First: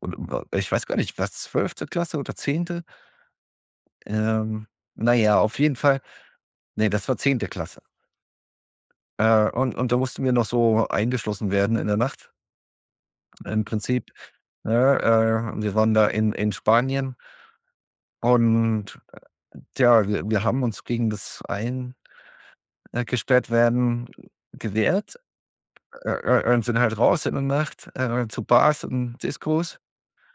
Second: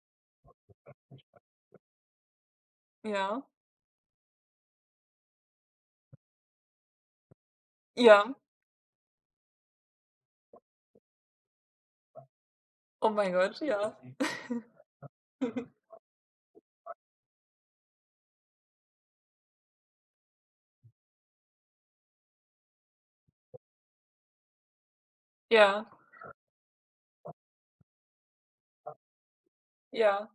Und wa ich weiß gar nicht, war's 12. Klasse oder 10.? Ja. Ähm, na ja, auf jeden Fall ne, das war 10. Klasse. Ja. Äh, und und da mussten wir noch so eingeschlossen werden in der Nacht Oh mein Gott, im ja. Prinzip. Ne, äh, wir waren da in, in Spanien und, äh, tja, wir, wir haben uns gegen das ein äh, gesperrt werden gewehrt, Ja. äh, äh, und sind halt raus in der Nacht, äh, zu Bars und Discos Ja.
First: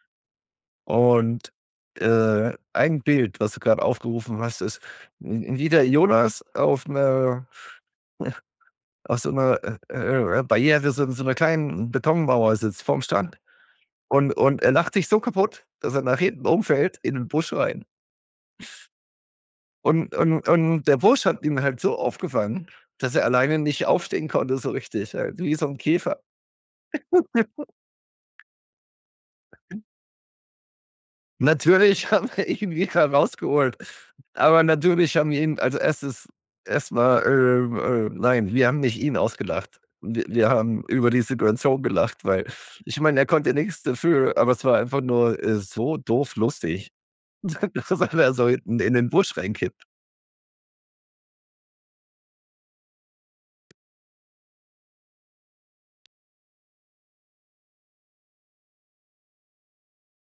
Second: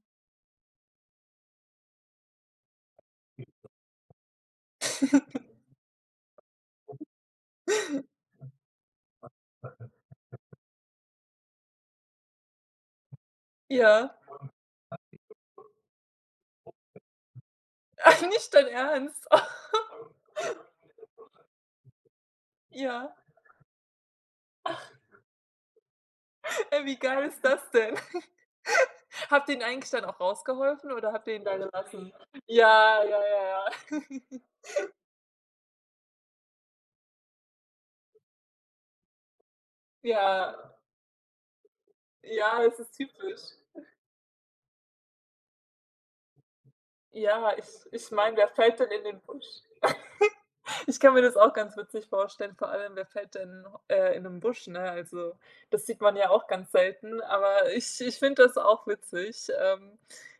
und, äh, ein Bild, was du gerade aufgerufen hast, ist w wie der Jonas auf 'ner auf so 'ner, äh, äh, äh, äh, Barriere, so 'n so 'ner kleinen Betonmauer sitzt vorm Strand Ja. und, und er lacht sich so kaputt, dass er nach hinten umfällt in 'nen Busch rein. Nicht dein Ernst. Und und und der Busch hat ihn halt so aufgefangen, Ja. dass er alleine nicht aufstehen konnte so richtig, halt wie so 'n Käfer. Ach. Ey, wie geil ist das denn? Habt ihr ihn [unintelligible] eigentlich dann auch rausgeholfen oder habt ihr ihn da gelassen? Natürlich haben wir ihn Ja, wieder ja, ja, ja. rausgeholt, aber natürlich haben wir ihn also, erst ist erst mal, ähm, äh nein, wir haben nicht ihn ausgelacht. Wir wir Ja. haben über die Situation gelacht, weil Ja, es ist ich meine, er typisch. konnte nix dafür, aber es war einfach nur, äh, so doof lustig, Ja, ich dass er ich da meine, wer so fällt hinten denn in in den den Busch Busch? rein kippt. Ich kann mir das auch ganz witzig vorstellen, vor allem wer fällt denn, äh, in 'nen Busch, ne? Also, das sieht man ja auch ganz selten. Aber ich ich finde das auch witzig. Ähm,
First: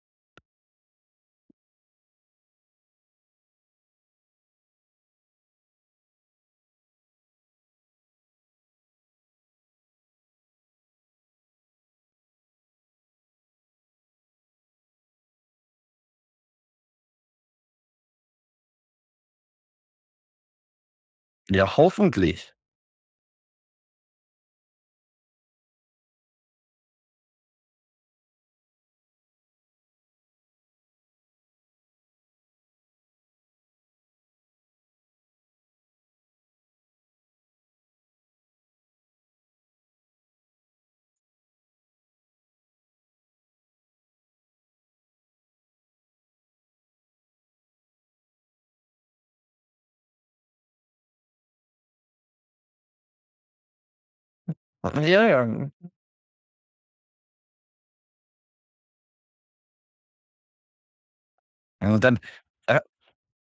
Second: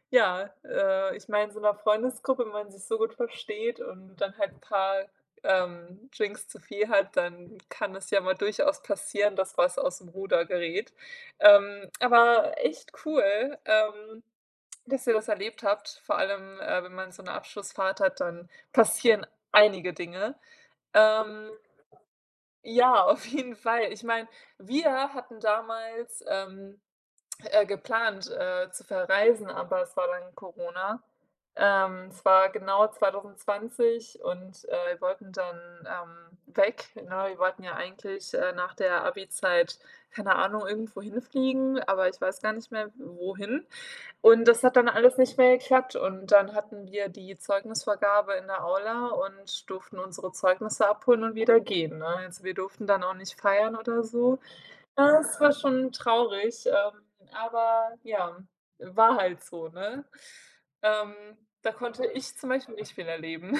ja, äh, ich meine, in so 'ner Freundesgruppe, wenn man sich so gut versteht und dann halt 'n paar, ähm, Drinks zu viel hat, dann kann es ja mal durchaus passieren, dass was aus'm Ruder gerät. Ähm, aber echt cool, ähm, dass ihr das erlebt habt, vor allem, äh, wenn man so 'ne Abschlussfahrt hat, dann passieren einige Dinge. Ähm, Ja, hoffentlich. ja, auf jeden Fall. Ich meine, wir hatten damals, ähm, äh, geplant, äh, zu verreisen, aber es war dann Corona. Ähm, es war genau 2020 und, äh, wir wollten dann, ähm, weg, ne? Wir wollten ja eigentlich, äh, nach der Abi-Zeit, keine Ahnung, irgendwo hinfliegen, aber ich weiß gar nicht mehr, wohin und das hat dann alles nicht mehr geklappt und dann hatten wir die Zeugnisvergabe in der Aula und durften unsere Zeugnisse abholen und wieder gehen, ne? Also, wir durften dann auch nicht feiern oder so. Ja, Ja, es ja. war Mhm. schon traurig, ähm, aber, ja, war halt so, ne? Ähm, da Ja, und konnte dann, ich zum Beispiel äh nicht viel erleben.